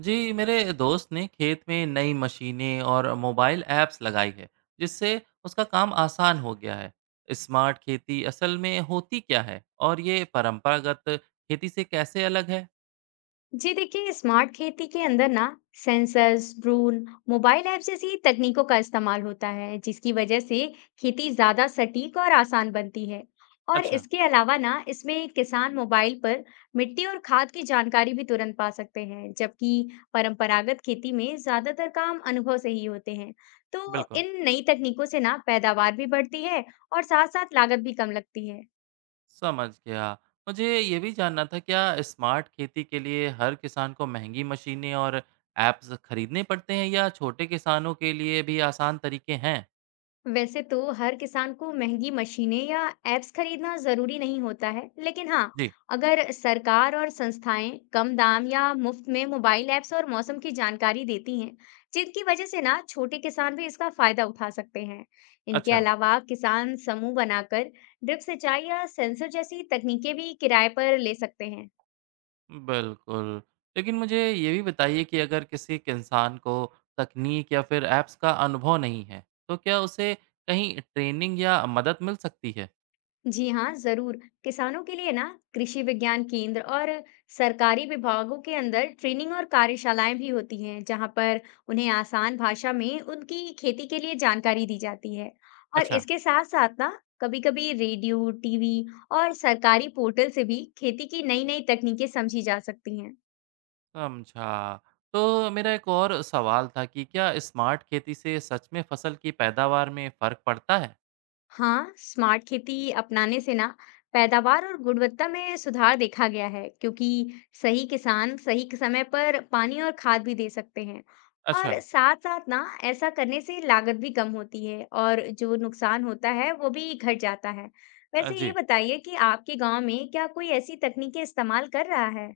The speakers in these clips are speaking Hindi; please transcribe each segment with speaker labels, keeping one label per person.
Speaker 1: जी, मेरे दोस्त ने खेत में नई मशीनें और मोबाइल ऐप्स लगाई है जिससे उसका काम आसान हो गया है। स्मार्ट खेती असल में होती क्या है और ये परंपरागत खेती से कैसे अलग है?
Speaker 2: जी देखिए स्मार्ट खेती के अंदर ना सेंसर्स ड्रोन मोबाइल ऐप जैसी तकनीकों का इस्तेमाल होता है, जिसकी वजह से खेती ज्यादा सटीक और आसान बनती है। और
Speaker 1: अच्छा।
Speaker 2: इसके अलावा ना इसमें किसान मोबाइल पर मिट्टी और खाद की जानकारी भी तुरंत पा सकते हैं, जबकि परंपरागत खेती में ज्यादातर काम अनुभव से ही होते हैं। तो
Speaker 1: बिल्कुल।
Speaker 2: इन नई तकनीकों से ना पैदावार भी बढ़ती है और साथ साथ लागत भी कम लगती है।
Speaker 1: समझ गया। मुझे ये भी जानना था क्या स्मार्ट खेती के लिए हर किसान को महंगी मशीनें और ऐप्स खरीदने पड़ते हैं या छोटे किसानों के लिए भी आसान तरीके हैं?
Speaker 2: वैसे तो हर किसान को महंगी मशीनें या एप्स खरीदना जरूरी नहीं होता है, लेकिन हाँ,
Speaker 1: जी।
Speaker 2: अगर सरकार और संस्थाएं कम दाम या मुफ्त में मोबाइल ऐप्स और मौसम की जानकारी देती हैं, जिनकी वजह से ना छोटे किसान भी इसका फायदा उठा सकते हैं। इनके
Speaker 1: अच्छा।
Speaker 2: अलावा किसान समूह बनाकर ड्रिप सिंचाई या सेंसर जैसी तकनीकें भी किराए पर ले सकते हैं।
Speaker 1: बिल्कुल। लेकिन मुझे ये भी बताइए कि अगर किसी एक इंसान को तकनीक या फिर ऐप्स का अनुभव नहीं है, तो क्या उसे कहीं ट्रेनिंग या मदद मिल सकती है?
Speaker 2: जी हाँ, जरूर। किसानों के लिए ना कृषि विज्ञान केंद्र और सरकारी विभागों के अंदर ट्रेनिंग और कार्यशालाएं भी होती हैं, जहाँ पर उन्हें आसान भाषा में उनकी खेती के लिए जानकारी दी जाती है। और
Speaker 1: अच्छा,
Speaker 2: इसके साथ साथ ना कभी-कभी रेडियो, टीवी और सरकारी पोर्टल से भी खेती की नई-नई तकनीकें समझी जा सकती हैं।
Speaker 1: समझा। तो मेरा एक और सवाल था कि क्या स्मार्ट खेती से सच में फसल की पैदावार में फ़र्क पड़ता है?
Speaker 2: हाँ, स्मार्ट खेती अपनाने से ना पैदावार और गुणवत्ता में सुधार देखा गया है, क्योंकि सही किसान सही के समय पर पानी और खाद भी दे सकते हैं।
Speaker 1: अच्छा।
Speaker 2: और साथ-साथ ना ऐसा करने से लागत भी कम होती है और जो नुकसान होता है वो भी घट जाता है। वैसे ये
Speaker 1: जी।
Speaker 2: बताइए कि आपके गांव में क्या कोई ऐसी तकनीकें इस्तेमाल कर रहा है?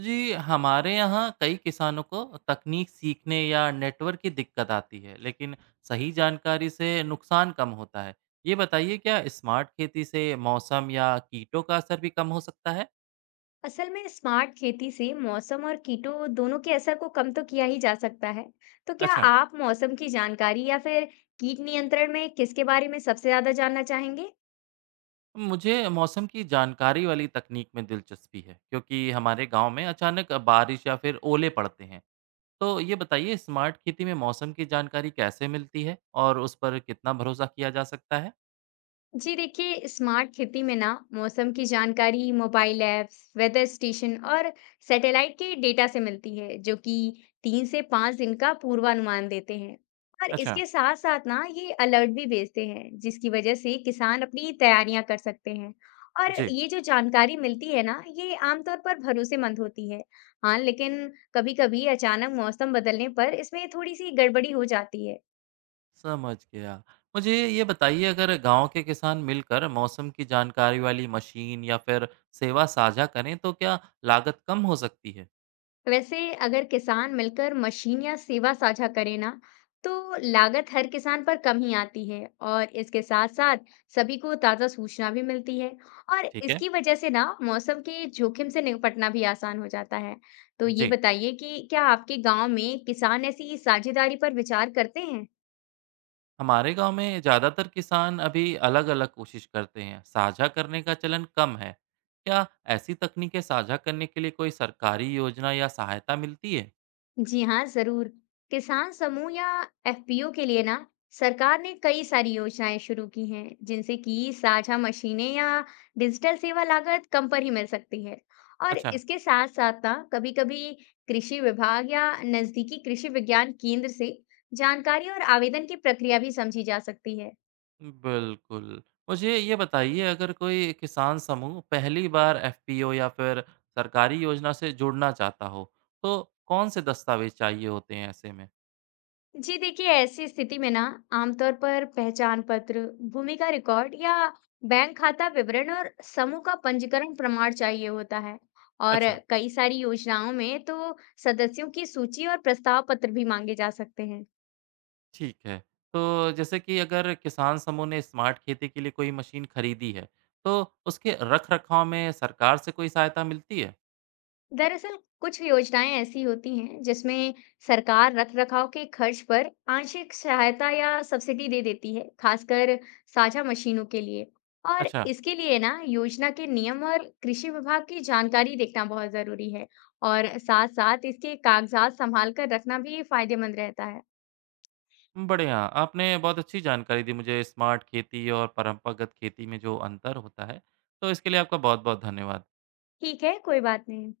Speaker 1: जी, हमारे यहाँ कई किसानों को तकनीक सीखने या नेटवर्क की दिक्कत आती है, लेकिन सही जानकारी से नुकसान कम होता है। ये बताइए क्या स्मार्ट खेती से मौसम या कीटों का असर भी कम हो सकता है?
Speaker 2: असल में स्मार्ट खेती से मौसम और कीटों दोनों के असर को कम तो किया ही जा सकता है। तो क्या
Speaker 1: अच्छा।
Speaker 2: आप मौसम की जानकारी या फिर कीट नियंत्रण में किसके बारे में सबसे ज्यादा जानना चाहेंगे?
Speaker 1: मुझे मौसम की जानकारी वाली तकनीक में दिलचस्पी है, क्योंकि हमारे गांव में अचानक बारिश या फिर ओले पड़ते हैं। तो ये बताइए स्मार्ट खेती में मौसम की जानकारी कैसे मिलती है और उस पर कितना भरोसा किया जा सकता है?
Speaker 2: जी देखिए स्मार्ट खेती में ना मौसम की जानकारी मोबाइल ऐप्स, वेदर स्टेशन और सैटेलाइट के डेटा से मिलती है, जो कि 3 से 5 दिन का पूर्वानुमान देते हैं। और
Speaker 1: अच्छा।
Speaker 2: इसके साथ साथ ना ये अलर्ट भी भेजते हैं, जिसकी वजह से किसान अपनी तैयारियां कर सकते हैं। और
Speaker 1: जी।
Speaker 2: ये जो जानकारी मिलती है ना ये आमतौर पर भरोसेमंद होती है। हाँ, लेकिन कभी कभी अचानक मौसम बदलने पर इसमें थोड़ी सी गड़बड़ी हो जाती है।
Speaker 1: समझ गया। मुझे ये बताइए अगर गाँव के किसान मिलकर मौसम की जानकारी वाली मशीन या फिर सेवा साझा करें तो क्या लागत कम हो सकती है?
Speaker 2: वैसे अगर किसान मिलकर मशीन या सेवा साझा करें ना, तो लागत हर किसान पर कम ही आती है। और इसके साथ साथ सभी को ताजा सूचना भी मिलती है, और
Speaker 1: ठीक है।
Speaker 2: इसकी वजह से ना मौसम के जोखिम से निपटना भी आसान हो जाता है। तो ये
Speaker 1: जी,
Speaker 2: बताइए कि क्या आपके गांव में किसान ऐसी साझेदारी पर विचार करते हैं?
Speaker 1: हमारे गांव में ज़्यादातर किसान अभी अलग-अलग कोशिश करते हैं। साझा करने का चलन कम है। क्या ऐसी तकनीकें साझा करने के लिए कोई सरकारी योजना या सहायता मिलती है?
Speaker 2: जी हाँ, जरूर। किसान समूह या एफपीओ के लिए ना सरकार ने कई सारी योजनाएं शुरू की हैं, जिनसे कि साझा मशीनें या डिजिटल सेवा लागत कम पर ही मिल सकती है। और
Speaker 1: अच्छा।
Speaker 2: इसके साथ साथ ना कभी-कभी कृषि विभाग या नजदीकी कृषि विज्ञान केंद्र से जानकारी और आवेदन की प्रक्रिया भी समझी जा सकती है।
Speaker 1: बिल्कुल। मुझे ये बताइए अगर कोई किसान समूह पहली बार एफपीओ या फिर सरकारी योजना से जुड़ना चाहता हो, तो कौन-से दस्तावेज़ चाहिए होते हैं ऐसे में?
Speaker 2: जी देखिए ऐसी स्थिति में ना आमतौर पर पहचान पत्र, भूमि का रिकॉर्ड या बैंक खाता विवरण और समूह का पंजीकरण प्रमाण चाहिए होता है। और
Speaker 1: अच्छा,
Speaker 2: कई सारी योजनाओं में तो सदस्यों की सूची और प्रस्ताव पत्र भी मांगे जा सकते हैं।
Speaker 1: ठीक है। तो जैसे कि अगर किसान समूह ने स्मार्ट खेती के लिए कोई मशीन खरीदी है, तो उसके रख-रखाव में सरकार से कोई सहायता मिलती है?
Speaker 2: दरअसल कुछ योजनाएं ऐसी होती हैं, जिसमें सरकार रखरखाव के खर्च पर आंशिक सहायता या सब्सिडी दे देती है, खासकर साझा मशीनों के लिए। और
Speaker 1: अच्छा,
Speaker 2: इसके लिए ना योजना के नियम और कृषि विभाग की जानकारी देखना बहुत जरूरी है, और साथ साथ इसके कागजात संभाल कर रखना भी फायदेमंद रहता है।
Speaker 1: बढ़िया। आपने बहुत अच्छी जानकारी दी मुझे स्मार्ट खेती और परंपरागत खेती में जो अंतर होता है, तो इसके लिए आपका बहुत-बहुत धन्यवाद।
Speaker 2: ठीक है, कोई बात नहीं।